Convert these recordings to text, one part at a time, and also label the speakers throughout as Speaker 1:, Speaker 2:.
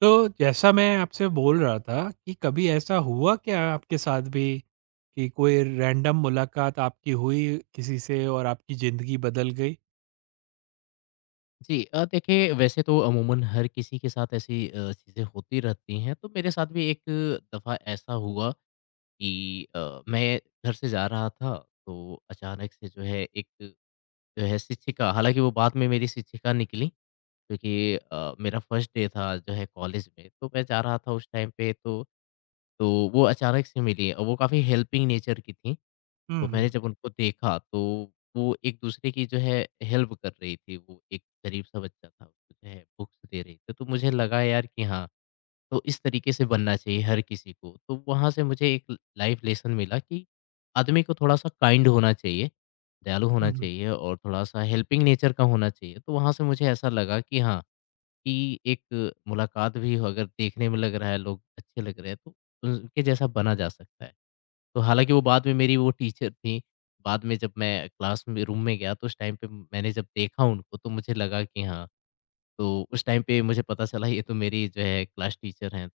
Speaker 1: तो जैसा मैं आपसे बोल रहा था कि कभी ऐसा हुआ क्या आपके साथ भी कि कोई रैंडम मुलाकात आपकी हुई किसी से और आपकी ज़िंदगी बदल गई?
Speaker 2: जी, देखिए वैसे तो अमूमन हर किसी के साथ ऐसी चीज़ें होती रहती हैं, तो मेरे साथ भी एक दफ़ा ऐसा हुआ कि मैं घर से जा रहा था, तो अचानक से जो है एक जो है शिक्षिका हालाँकि वो बाद में मेरी शिक्षिका निकली क्योंकि मेरा फर्स्ट डे था जो है कॉलेज में, तो मैं जा रहा था उस टाइम पे तो वो अचानक से मिली और वो काफ़ी हेल्पिंग नेचर की थी।
Speaker 1: हुँ,
Speaker 2: तो मैंने
Speaker 1: हुँ,
Speaker 2: जब उनको देखा तो वो एक-दूसरे की जो है हेल्प कर रही थी, वो एक गरीब-सा बच्चा था, उसको जो है बुक्स दे रही थी, तो मुझे लगा यार कि हाँ, तो इस तरीके से बनना चाहिए हर किसी को। तो वहाँ से मुझे एक ल लाइफ़ लेसन मिला कि आदमी को थोड़ा-सा काइंड होना चाहिए, दयालु होना
Speaker 1: हुँ, हुँ।
Speaker 2: चाहिए और थोड़ा-सा हेल्पिंग नेचर का होना चाहिए। तो वहाँ से मुझे ऐसा लगा कि हाँ, कि एक मुलाकात भी हो, अगर देखने में लग रहा है, लोग अच्छे लग रहे हैं, तो उनके जैसा बना जा सकता है। तो हालाँकि वो बाद में मेरी वो टीचर थी, बाद में जब मैं क्लास में रूम में गया तो उस टाइम पे मैंने जब देखा उनको तो मुझे लगा कि हाँ, तो उस टाइम पे मुझे पता चला ये तो मेरी जो है क्लास टीचर हैं,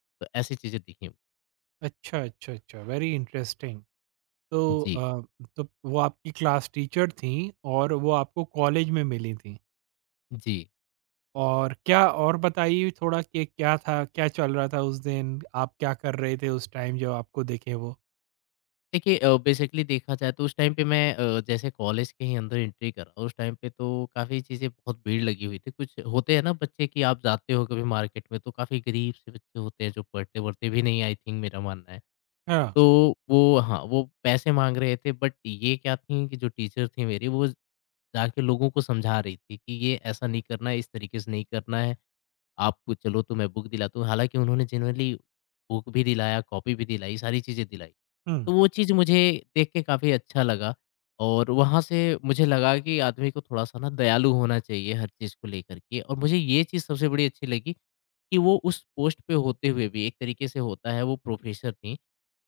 Speaker 2: तो ऐसी चीज़ें दिखीं।
Speaker 1: अच्छा, अच्छा, अच्छा, वेरी इंटरेस्टिंग। तो
Speaker 2: जी,
Speaker 1: अ, तो वो आपकी क्लास टीचर थीं और वो आपको कॉलेज में मिली थीं।
Speaker 2: जी।
Speaker 1: और क्या और बताइए थोड़ा कि क्या था, क्या चल रहा था उस दिन? आप क्या कर रहे थे उस टाइम जब आपको दिखे वो?
Speaker 2: देखिए बेसिकली देखा जाए तो उस टाइम पे मैं जैसे कॉलेज के ही अंदर एंट्री करा उस टाइम पे तो काफ़ी चीज़ें बहुत भीड़ लगी हुई थी। कुछ होते हैं ना बच्चे कि आप जाते हो कभी मार्केट में तो काफ़ी गरीब से बच्चे होते हैं जो पढ़ते-वढ़ते भी नहीं आई थिंक मेरा मानना है।
Speaker 1: हाँ।
Speaker 2: तो वो हाँ, वो पैसे माँग रहे थे बट ये क्या थी कि जो टीचर थी मेरी वो जाके लोगों को समझा रही थी कि ये ऐसा नहीं करना है, इस तरीके से नहीं करना है, आपको चलो तो मैं बुक दिलाता हूँ। हालाँकि उन्होंने जेनुइनली बुक भी दिलाया, कॉपी भी दिलाई, सारी चीज़ें दिलाई।
Speaker 1: हुँ,
Speaker 2: तो वो चीज़ मुझे देख के काफ़ी अच्छा लगा और वहाँ से मुझे लगा कि आदमी को थोड़ा-सा ना दयालु होना चाहिए हर चीज़ को लेकर के और मुझे ये चीज़ सबसे बड़ी अच्छी लगी कि वो उस पोस्ट पे होते हुए भी एक तरीके से होता है, वो प्रोफ़ेसर थीं।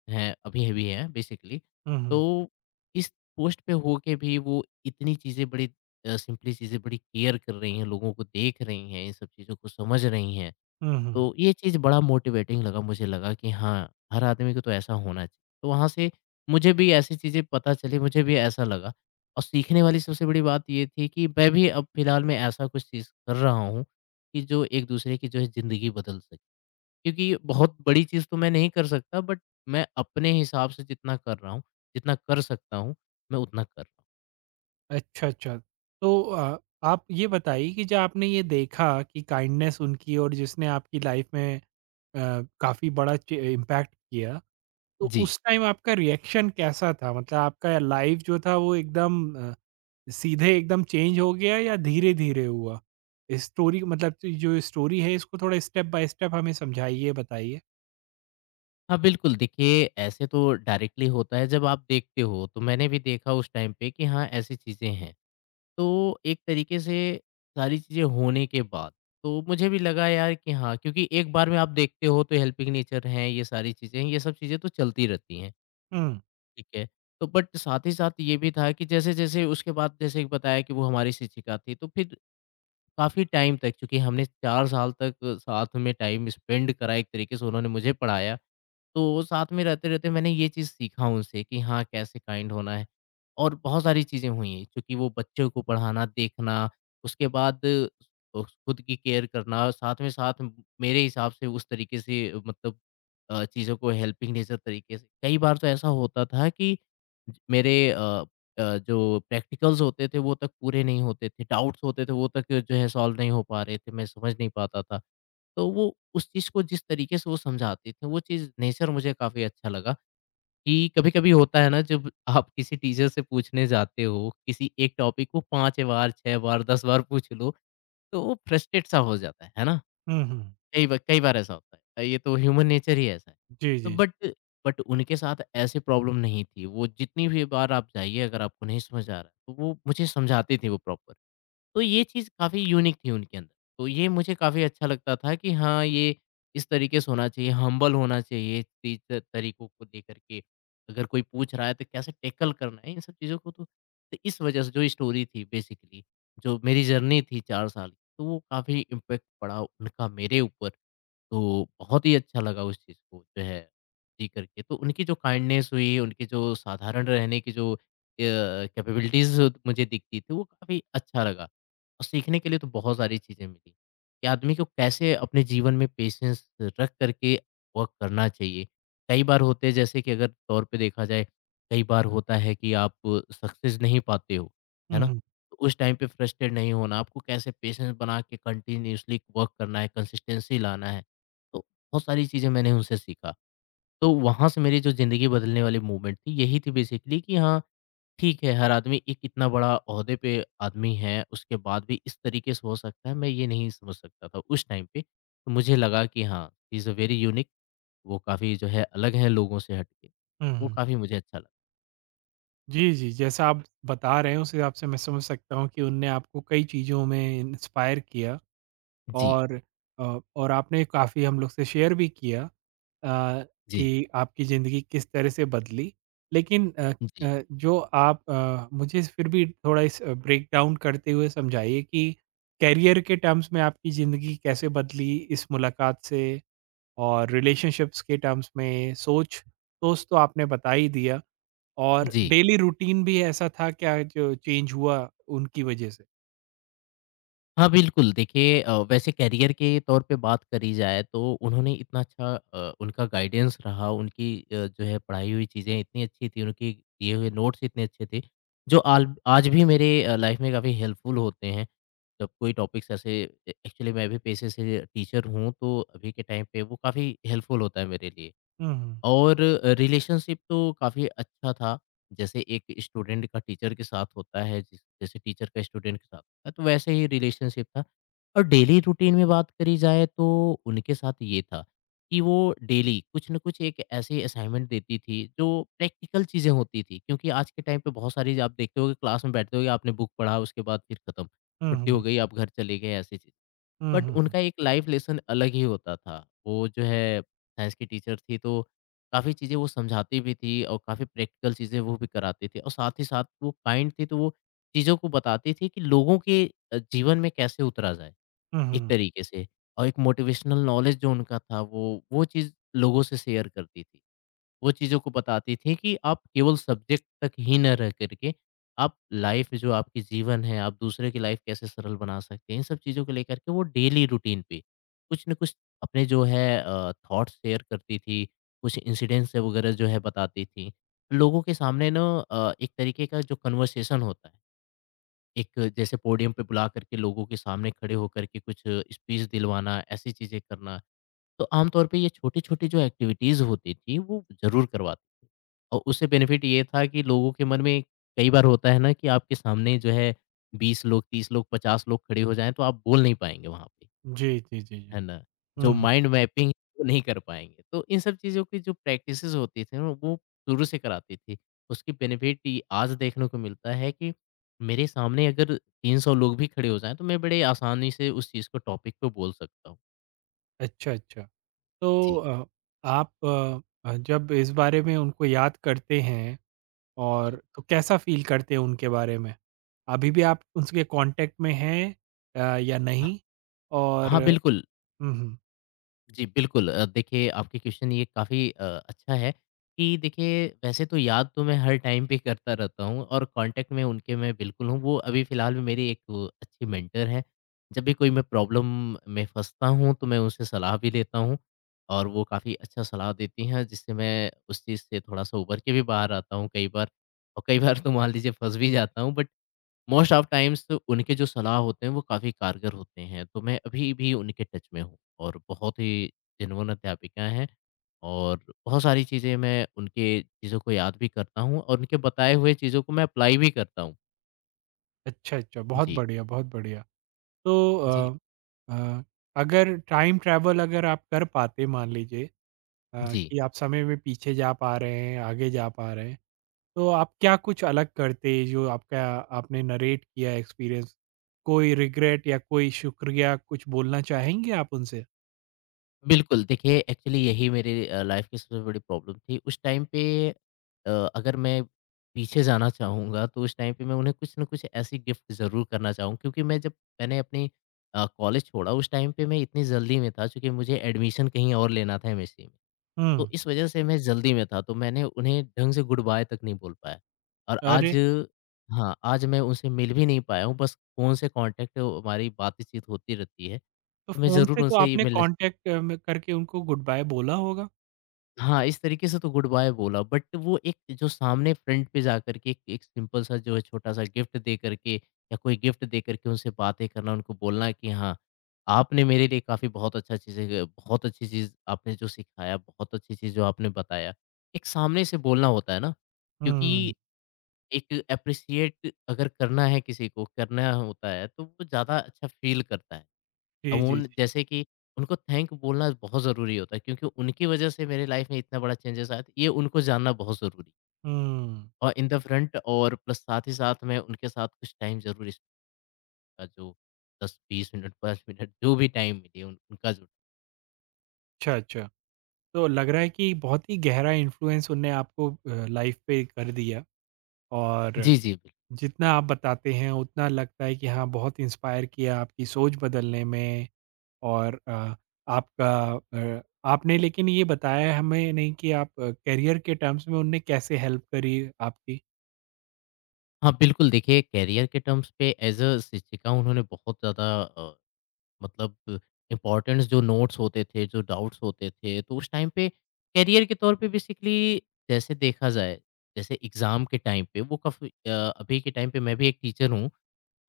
Speaker 2: हैं, अभी अभी हैं बेसिकली।
Speaker 1: हुँ, हुँ।
Speaker 2: तो इस पोस्ट पे होके भी वो इतनी चीज़ें बड़ी सिंपली चीज़ें बड़ी केयर कर रही हैं, लोगों को देख रही हैं, इन सब चीज़ों को समझ रही हैं।
Speaker 1: हुँ, हुँ।
Speaker 2: तो ये चीज़ बड़ा मोटिवेटिंग लगा, मुझे लगा कि हाँ, हर आदमी को तो ऐसा होना चाहिए। तो वहाँ से मुझे भी ऐसी चीज़ें पता चली, मुझे भी ऐसा लगा और सीखने वाली सबसे बड़ी बात ये थी कि मैं भी अब फ़िलहाल में ऐसा कुछ चीज़ कर रहा हूँ, कि जो एक-दूसरे की जो है ज़िंदगी बदल सके। क्योंकि बहुत बड़ी चीज़ तो मैं नहीं कर सकता बट मैं अपने हिसाब से जितना कर रहा हूँ, जितना कर सकता हूँ, मैं उतना कर रहा हूँ।
Speaker 1: अच्छा, अच्छा। तो आप ये बताइए कि जब आपने ये देखा कि काइंडनेस उनकी और जिसने आपकी लाइफ में अ, काफ़ी बड़ा च इम्पैक्ट किया, तो
Speaker 2: जी।
Speaker 1: उस टाइम आपका रिएक्शन कैसा था? मतलब आपका लाइफ जो था वो एकदम अ, सीधे एकदम चेंज हो गया या धीरे-धीरे हुआ? स्टोरी मतलब, तो जो स्टोरी है इसको थोड़ा स्टेप बाय स्टेप हमें समझाइए, बताइए।
Speaker 2: हाँ, बिल्कुल देखिए ऐसे तो डायरेक्टली होता है जब आप देखते हो, तो मैंने भी देखा उस टाइम पे कि हाँ, ऐसी चीज़ें हैं। तो एक तरीके से सारी चीज़ें होने के बाद, तो मुझे भी लगा यार कि हाँ, क्योंकि एक बार में आप देखते हो तो हेल्पिंग नेचर हैं, ये सारी चीज़ें हैं, ये सब चीज़ें तो चलती रहती हैं।
Speaker 1: हुँ।
Speaker 2: ठीक है। तो बट साथ ही साथ ये भी था कि जैसे-जैसे उसके बाद जैसे कि बताया कि वो हमारी शिक्षिका थी, तो फिर काफ़ी टाइम तक चूँकि हमने 4 साल तक साथ में टाइम स्पेंड करा एक तरीके से उन्होंने मुझे पढ़ाया। तो साथ में रहते-रहते मैंने ये चीज़ सीखा उनसे कि हाँ, कैसे काइंड होना है और बहुत सारी चीज़ें हुई हैं, क्योंकि वो बच्चों को पढ़ाना, देखना, उसके बाद खुद की केयर करना, साथ में साथ म मेरे हिसाब से उस तरीके से मतलब चीज़ों को हेल्पिंग नेचर तरीके से कई बार तो ऐसा होता था कि ज मेरे अ अ, जो प्रैक्टिकल्स होते थे, वो तक पूरे नहीं होते थे, डाउट्स होते थे, वो तक जो है सॉल्व नहीं हो पा रहे थे, मैं समझ नहीं पाता था। तो वो उस चीज़ को जिस तरीके से वो समझाते थे, वो चीज़ नेचर मुझे काफ़ी अच्छा लगा कि कभी-कभी होता है ना जब आप किसी टीचर से पूछने जाते हो, किसी एक टॉपिक को 5 बार, 6 बार, 10 बार पूछ लो, तो वो फ्रस्ट्रेट सा हो जाता है ना?
Speaker 1: हुँ, हुँ।
Speaker 2: कई बार ऐसा होता है। ये तो ह्यूमन नेचर ही ऐसा है।
Speaker 1: जी,
Speaker 2: तो
Speaker 1: जी।
Speaker 2: बट उनके साथ ऐसी प्रॉब्लम नहीं थी। वो जितनी भी बार आप जाइए अगर आपको नहीं समझ आ रहा है, तो वो मुझे समझाते थे वो प्रॉपर। तो ये चीज़ काफ़ी यूनिक थी उनके अंदर। तो ये मुझे काफ़ी अच्छा लगता था कि हाँ, ये इस तरीके से होना चाहिए, हम्बल होना चाहिए चीज़ तरीकों को लेकर के। अगर कोई पूछ रहा है तो कैसे टैकल करना है इन सब चीज़ों को तो इस वज़ह से जो स्टोरी थी बेसिकली, जो मेरी जर्नी थी 4 साल की, तो वो काफ़ी इम्पैक्ट पड़ा उनका मेरे ऊपर। तो बहुत ही अच्छा लगा उस चीज़ को जो है जी करके। तो उनकी जो काइंडनेस हुई, उनकी जो साधारण रहने की जो कैपेबिलिटीज़ मुझे दिखती थी, वो काफ़ी अच्छा लगा और सीखने के लिए तो बहुत सारी चीज़ें मिली कि आदमी को कैसे अपने जीवन में पेशेंस रख कर के वर्क करना चाहिए। कई बार होते हैं जैसे कि अगर तौर पे देखा जाए, कई बार होता है कि आप सक्सेस नहीं पाते हो, है
Speaker 1: हुँ,
Speaker 2: ना?
Speaker 1: हुँ।
Speaker 2: तो उस टाइम पे फ्रस्ट्रेट नहीं होना, आपको कैसे पेशेंस बना के कंटिन्यूअसली वर्क करना है, कंसिस्टेंसी लाना है। तो बहुत सारी चीज़ें मैंने उनसे सीखा। तो वहाँ से मेरी जो ज़िंदगी बदलने वाली मूवमेंट थी, यही थी बेसिकली कि हाँ, ठीक है, हर आदमी एक इतना बड़ा ओहदे पे आदमी है, उसके बाद भी इस तरीके से हो सकता है, मैं ये नहीं समझ सकता था उस टाइम पे। तो मुझे लगा कि हाँ, he is a very unique, वो काफ़ी जो है अलग है लोगों से हट के।
Speaker 1: हुँ,
Speaker 2: वो
Speaker 1: हुँ।
Speaker 2: काफ़ी मुझे अच्छा लगा।
Speaker 1: जी, जी। जैसा आप बता रहे हैं उस हिसाब से मैं समझ सकता हूँ कि उनने आपको कई चीज़ों में इंस्पायर किया,
Speaker 2: जी,
Speaker 1: और और आपने काफ़ी हम लोग से शेयर भी किया अ,
Speaker 2: जी,
Speaker 1: कि आपकी ज़िंदगी किस तरह से बदली। लेकिन अ
Speaker 2: जी,
Speaker 1: अ, जो आप मुझे फिर भी थोड़ा इस ब्रेकडाउन करते हुए समझाइए कि करियर के टर्म्स में आपकी ज़िंदगी कैसे बदली इस मुलाकात से, और रिलेशनशिप्स के टर्म्स में सोच सोच तो आपने बता ही दिया। और
Speaker 2: जी।
Speaker 1: डेली रूटीन भी ऐसा था क्या जो चेंज हुआ उनकी वजह से?
Speaker 2: हाँ, बिल्कुल। देखिए वैसे करियर के तौर पे बात करी जाए तो उन्होंने इतना अच्छा उनका गाइडेंस रहा, उनकी जो है पढ़ाई हुई चीज़ें इतनी अच्छी थी, उनके दिए हुए नोट्स इतने अच्छे थे, जो आल आज भी मेरे लाइफ में काफ़ी हेल्पफुल होते हैं। जब कोई टॉपिक्स ऐसे ए एक्चुअली मैं भी पेशे से टीचर हूँ, तो अभी के टाइम पे वो काफ़ी हेल्पफुल होता है मेरे लिए।
Speaker 1: हुँ, हुँ।
Speaker 2: और रिलेशनशिप तो काफ़ी अच्छा था। जैसे एक स्टूडेंट का टीचर के साथ होता है, जिस जैसे टीचर का स्टूडेंट के साथ होता है, तो वैसे ही रिलेशनशिप था। और डेली रूटीन में बात करी जाए तो उनके साथ ये था कि वो डेली कुछ न कुछ एक ऐसी असाइनमेंट देती थी, जो प्रैक्टिकल चीज़ें होती थी। क्योंकि आज के टाइम पे बहुत सारी आप देखते होगे क्लास में बैठते होगे, आपने बुक पढ़ा, उसके बाद फिर खत्म,
Speaker 1: हुँ,
Speaker 2: छुट्टी हो
Speaker 1: हुँ।
Speaker 2: गई, आप घर चले गए, ऐसी चीज़।
Speaker 1: हुँ,
Speaker 2: बट
Speaker 1: हुँ, हुँ।
Speaker 2: उनका एक लाइफ लेसन अलग ही होता था। वो जो है साइंस की टीचर थी तो काफ़ी चीज़ें वो समझाती भी थी और काफ़ी प्रैक्टिकल चीज़ें वो भी कराती थी और साथ ही साथ वो काइंड थी तो वो चीज़ों को बताती थी कि लोगों के जीवन में कैसे उतरा जाए
Speaker 1: हुँ,
Speaker 2: एक
Speaker 1: हुँ।
Speaker 2: तरीके से और एक मोटिवेशनल नॉलेज जो उनका था वो चीज़ लोगों से शेयर करती थी। वो चीज़ों को बताती थी कि आप केवल सब्जेक्ट तक ही ना रह करके, आप लाइफ़ जो आपकी जीवन है, आप दूसरे की लाइफ़ कैसे सरल बना सकते हैं, इन सब चीज़ों को लेकर के वो डेली रूटीन पे, कुछ न कुछ अपने जो है थॉट्स शेयर करती थी, कुछ इंसिडेंट्स वगैरह जो है बताती थी। लोगों के सामने ना एक तरीके का जो कन्वर्सेशन होता है, एक जैसे पोडियम पे बुला करके लोगों के सामने खड़े होकर के कुछ स्पीच दिलवाना, ऐसी चीज़ें करना। तो आमतौर पे ये छोटी-छोटी जो एक्टिविटीज़ होती थी, वो ज़रूर करवाते थे और उससे बेनिफिट ये था कि लोगों के मन में कई बार होता है ना कि आपके सामने जो है 20 लोग, 30 लोग, 50 लोग खड़े हो जाएँ, तो आप बोल नहीं पाएँगे वहाँ पे,
Speaker 1: जी, जी, जी, जी।
Speaker 2: है ना? जो
Speaker 1: हुँ, हुँ।
Speaker 2: माइंड मैपिंग वो नहीं कर पाएँगे। तो इन सब चीज़ों की जो प्रैक्टिसेज़ होती थी ना, वो शुरू से कराती थी। उसकी बेनिफिट ये आज देखने को मिलता है कि मेरे सामने अगर 300 लोग भी खड़े हो जाएँ, तो मैं बड़े आसानी से उस चीज़ को टॉपिक पे बोल सकता हूँ।
Speaker 1: अच्छा, अच्छा। तो
Speaker 2: जी,
Speaker 1: अ, आप जब इस बारे में उनको याद करते हैं, और
Speaker 2: जी।
Speaker 1: तो कैसा फ़ील करते हैं उनके बारे में? अभी भी आप उनके कॉन्टैक्ट में हैं या
Speaker 2: ह
Speaker 1: नहीं? और
Speaker 2: हाँ, बिल्कुल।
Speaker 1: हुँ, हुँ।
Speaker 2: जी, बिल्कुल, देखिए आपके क्वेश्चन ये काफ़ी अच्छा है कि देखिए वैसे तो याद तो मैं हर टाइम पे करता रहता हूँ और कांटेक्ट में उनके मैं बिल्कुल हूँ। वो अभी फ़िलहाल में मेरी एक वो अच्छी मेंटर हैं। जब भी कोई मैं प्रॉब्लम में फँसता हूँ तो मैं उनसे सलाह भी लेता हूँ और वो काफ़ी अच्छा सलाह देती हैं जिससे मैं उस चीज़ से थोड़ा-सा उभर के भी बाहर आता हूँ कई बार। और कई बार तो मान लीजिए फँस भी जाता हूँ बट मोस्ट ऑफ टाइम्स उनके जो सलाह होते हैं वो काफ़ी कारगर होते हैं, तो मैं अभी भी उनके टच में हूँ और बहुत ही जेन्युइन अध्यापिका हैं और बहुत सारी चीज़ें मैं उनके चीज़ों को याद भी करता हूँ और उनके बताए हुए चीज़ों को मैं अप्लाई भी करता हूँ।
Speaker 1: अच्छा, अच्छा। बहुत
Speaker 2: जी।
Speaker 1: बढ़िया, बहुत बढ़िया। तो
Speaker 2: जी।
Speaker 1: अ अ, अगर टाइम ट्रैवल अगर आप कर पाते मान लीजिए
Speaker 2: जी।
Speaker 1: कि आप समय में पीछे जा पा रहे हैं, आगे जा पा रहे हैं, तो आप क्या कुछ अलग करते जो आपका आपने नरेट किया एक्सपीरियंस? कोई रिग्रेट या कोई शुक्रिया कुछ बोलना चाहेंगे आप उनसे?
Speaker 2: बिल्कुल, देखिए एक्चुअली यही मेरी लाइफ़ की सबसे बड़ी प्रॉब्लम थी। उस टाइम पे, अ, अगर मैं पीछे जाना चाहूँगा तो उस टाइम पे मैं उन्हें कुछ न कुछ ऐसी गिफ्ट ज़रूर करना चाहूँ, क्योंकि मैंने अपनी कॉलेज छोड़ा उस टाइम पे मैं इतनी जल्दी में था चूँकि मुझे एडमिशन कहीं और लेना था एमएससी में। तो
Speaker 1: हुँ,
Speaker 2: इस वज़ह से मैं जल्दी में था, तो मैंने उन्हें ढंग से गुड बाय तक नहीं बोल पाया। और आज
Speaker 1: अरे!
Speaker 2: हाँ, आज मैं उनसे मिल भी नहीं पाया हूँ, बस फ़ोन से कॉन्टैक्ट हमारी बातचीत होती रहती है।
Speaker 1: तो
Speaker 2: तो मैं
Speaker 1: फ़ोन से
Speaker 2: ज़रूर
Speaker 1: तो
Speaker 2: उनसे ये
Speaker 1: आपने
Speaker 2: मिलना
Speaker 1: कॉन्टैक्ट में करके उनको गुड बाय बोला होगा?
Speaker 2: हाँ, इस तरीके से तो गुड बाय बोला, बट वो एक जो सामने फ्रंट पे जाकर के एक एक सिंपल सा जो है छोटा-सा गिफ्ट दे कर के या कोई गिफ्ट दे कर के उनसे बातें करना, उनको बोलना कि हाँ, आपने मेरे लिए काफ़ी बहुत अच्छा चीज़ें, बहुत अच्छी चीज़ आपने जो सिखाया, बहुत अच्छी चीज़ जो आपने बताया। एक सामने से बोलना होता है ना,
Speaker 1: हुँ,
Speaker 2: क्योंकि एक एप्रिशिएट अगर करना है किसी को, करना होता है, तो वो ज़्यादा अच्छा फ़ील करता है। अब
Speaker 1: जी, जी, जी,
Speaker 2: उन
Speaker 1: जी।
Speaker 2: जैसे कि उनको थैंक बोलना बहुत ज़रूरी होता है, क्योंकि उनकी वजह से मेरे लाइफ में इतना बड़ा चेंजेस आया था, ये उनको जानना बहुत ज़रूरी है।
Speaker 1: हुँ,
Speaker 2: और इन द फ्रंट और प्लस साथ ही साथ मैं उनके साथ कुछ टाइम ज़रूर स्पेंड का जो 10-20 मिनट, 5 मिनट जो भी टाइम मिले उन उनका जो
Speaker 1: अच्छा, अच्छा। तो लग रहा है कि बहुत ही गहरा इन्फ्लुएंस उनने आपको लाइफ पे कर दिया, और
Speaker 2: जी, जी, बिल्कुल।
Speaker 1: जितना आप बताते हैं उतना लगता है कि हाँ, बहुत इंस्पायर किया आपकी सोच बदलने में। और आपका अ, आपने, लेकिन ये बताया हमें नहीं कि आप करियर के टर्म्स में उनने कैसे हेल्प करी आपकी।
Speaker 2: हाँ, बिल्कुल, देखिए करियर के टर्म्स पे एज़ अ शिक्षिका उन्होंने बहुत ज़्यादा मतलब इम्पोर्टेंट्स जो नोट्स होते थे, जो डाउट्स होते थे, तो उस टाइम पे करियर के तौर पे बेसिकली जैसे देखा जाए, जैसे एग्ज़ाम के टाइम पे वो काफ़ी अभी के टाइम पे मैं भी एक टीचर हूँ,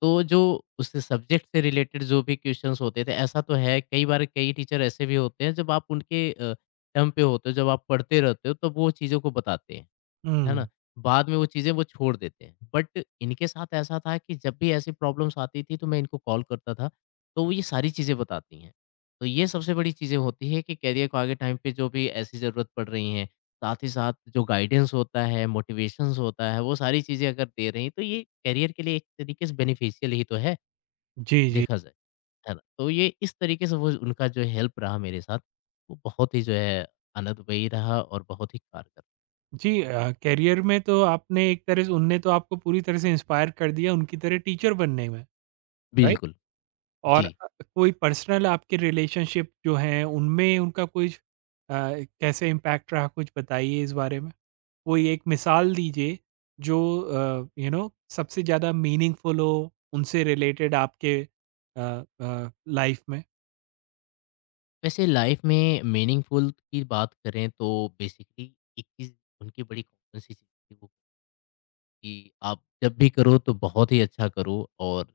Speaker 2: तो जो उस सब्जेक्ट से रिलेटेड जो भी क्वेश्चंस होते थे, ऐसा तो है कई बार कई टीचर ऐसे भी होते हैं जब आप उनके टर्म पे होते हो, जब आप पढ़ते रहते हो तब वो चीज़ों को बताते हैं। है ना?
Speaker 1: हम्म।
Speaker 2: बाद में वो चीज़ें वो छोड़ देते हैं। बट इनके साथ ऐसा था कि जब भी ऐसी प्रॉब्लम्स आती थी तो मैं इनको कॉल करता था, तो वो ये सारी चीज़ें बताती हैं। तो ये सबसे बड़ी चीज़ें होती हैं कि करियर को आगे टाइम पे जो भी ऐसी ज़रूरत पड़ रही है, साथ ही साथ जो गाइडेंस होता है, मोटिवेशंस होता है, वो सारी चीज़ें अगर दे रही हैं, तो ये करियर के लिए एक तरीके से बेनिफिशियल ही तो है,
Speaker 1: जी, जी,
Speaker 2: देखा जाए, है ना? तो ये इस तरीके से वो उनका जो हेल्प रहा मेरे साथ, वो बहुत ही जो है आनंदमयी रहा और बहुत ही कारगर।
Speaker 1: जी। करियर में तो आपने एक तरह से उनने तो आपको पूरी तरह से इंस्पायर कर दिया उनकी तरह टीचर बनने में, राइट।
Speaker 2: बिल्कुल,
Speaker 1: और
Speaker 2: जी।
Speaker 1: कोई पर्सनल आपके रिलेशनशिप जो हैं उनमें उनका कुछ अ, कैसे इम्पैक्ट रहा, कुछ बताइए इस बारे में? कोई एक मिसाल दीजिए जो सबसे ज़्यादा मीनिंगफुल हो उनसे रिलेटेड आपके अ, लाइफ में?
Speaker 2: वैसे लाइफ में मीनिंगफुल की बात करें तो बेसिकली एक चीज़ उनकी बड़ी कॉमन सी चीज़ थी वो कि आप जब भी करो तो बहुत ही अच्छा करो और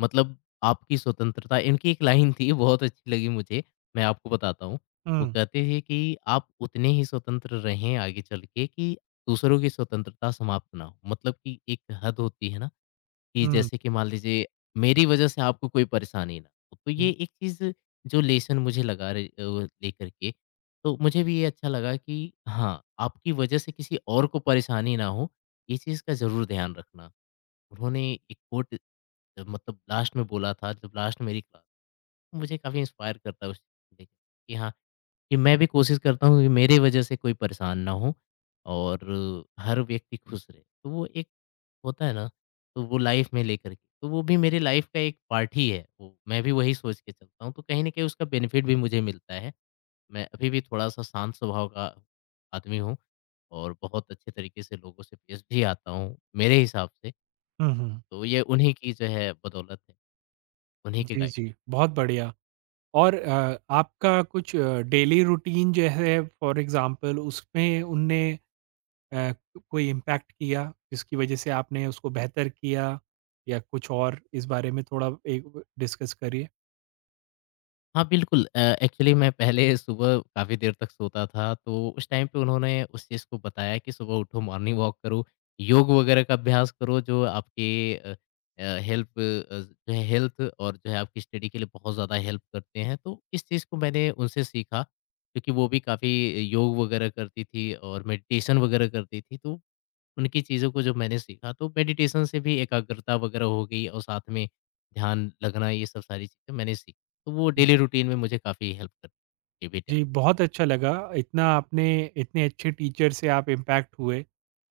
Speaker 2: मतलब आपकी स्वतंत्रता इनकी एक लाइन थी बहुत अच्छी लगी मुझे, मैं आपको बताता हूँ। वो
Speaker 1: हुँ,
Speaker 2: कहते थे कि आप उतने ही स्वतंत्र रहें आगे चल के कि दूसरों की स्वतंत्रता समाप्त ना हो, मतलब कि एक हद होती है ना, कि
Speaker 1: हुँ,
Speaker 2: जैसे कि मान लीजिए मेरी वजह से आपको कोई परेशानी ना हो। तो
Speaker 1: हुँ,
Speaker 2: ये एक चीज़ जो लेसन मुझे लगा रे लेकर के, तो मुझे भी ये अच्छा लगा कि हाँ, आपकी वजह से किसी और को परेशानी ना हो, ये चीज़ का ज़रूर ध्यान रखना। उन्होंने एक कोट, मतलब लास्ट में बोला था जब लास्ट मेरी क्लास, मुझे काफ़ी इंस्पायर करता है उस चीज़ को देख के कि हाँ, कि मैं भी कोशिश करता हूँ कि मेरे वजह से कोई परेशान ना हो और हर व्यक्ति खुश रहे। तो वो एक होता है ना, तो वो लाइफ़ में लेकर के, तो वो भी मेरी लाइफ़ का एक पार्ट ही है वो, मैं भी वही सोच के चलता हूँ, तो कहीं न कहीं उसका बेनिफिट भी मुझे मिलता है। मैं अभी भी थोड़ा-सा शांत स्वभाव का आदमी हूँ और बहुत अच्छे तरीके से लोगों से पेश भी आता हूँ, मेरे हिसाब से,
Speaker 1: हुँ, हुँ।
Speaker 2: तो ये उन्हीं की जो है बदौलत है, उन्हीं के
Speaker 1: जी,
Speaker 2: गाइड।
Speaker 1: जी, बहुत बढ़िया। और आपका कुछ डेली रूटीन जो है फॉर एग्ज़ाम्पल, उसमें उनने अ, कोई इम्पैक्ट किया जिसकी वजह से आपने उसको बेहतर किया, या कुछ और इस बारे में थोड़ा एक डिस्कस करिए?
Speaker 2: हाँ, बिल्कुल, एक्चुअली मैं पहले सुबह काफ़ी देर तक सोता था, तो उस टाइम पे उन्होंने उस चीज़ को बताया कि सुबह उठो, मॉर्निंग वॉक करो, योग वगैरह का अभ्यास करो जो आपके अ हेल्प जो है हेल्थ और जो है आपकी स्टडी के लिए बहुत ज़्यादा हेल्प करते हैं। तो इस चीज़ को मैंने उनसे सीखा, क्योंकि वो भी काफ़ी योग वगैरह करती थी और मेडिटेशन वगैरह करती थी, तो उनकी चीज़ों को जो मैंने सीखा तो मेडिटेशन से भी एकाग्रता वगैरह हो गई और साथ में ध्यान लगना ये सब सारी चीज़ें मैंने सीखी। तो वो डेली रूटीन में मुझे काफ़ी हेल्प करती है। बेटा।
Speaker 1: जी, बहुत अच्छा लगा, इतना आपने, इतने अच्छे टीचर से आप इम्पैक्ट हुए,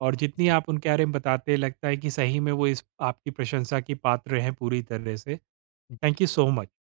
Speaker 1: और जितनी
Speaker 2: जी।
Speaker 1: आप उनके बारे में बताते लगता है कि सही में वो इस आपकी प्रशंसा की पात्र हैं पूरी तरह से। थैंक
Speaker 2: जी।
Speaker 1: You so much.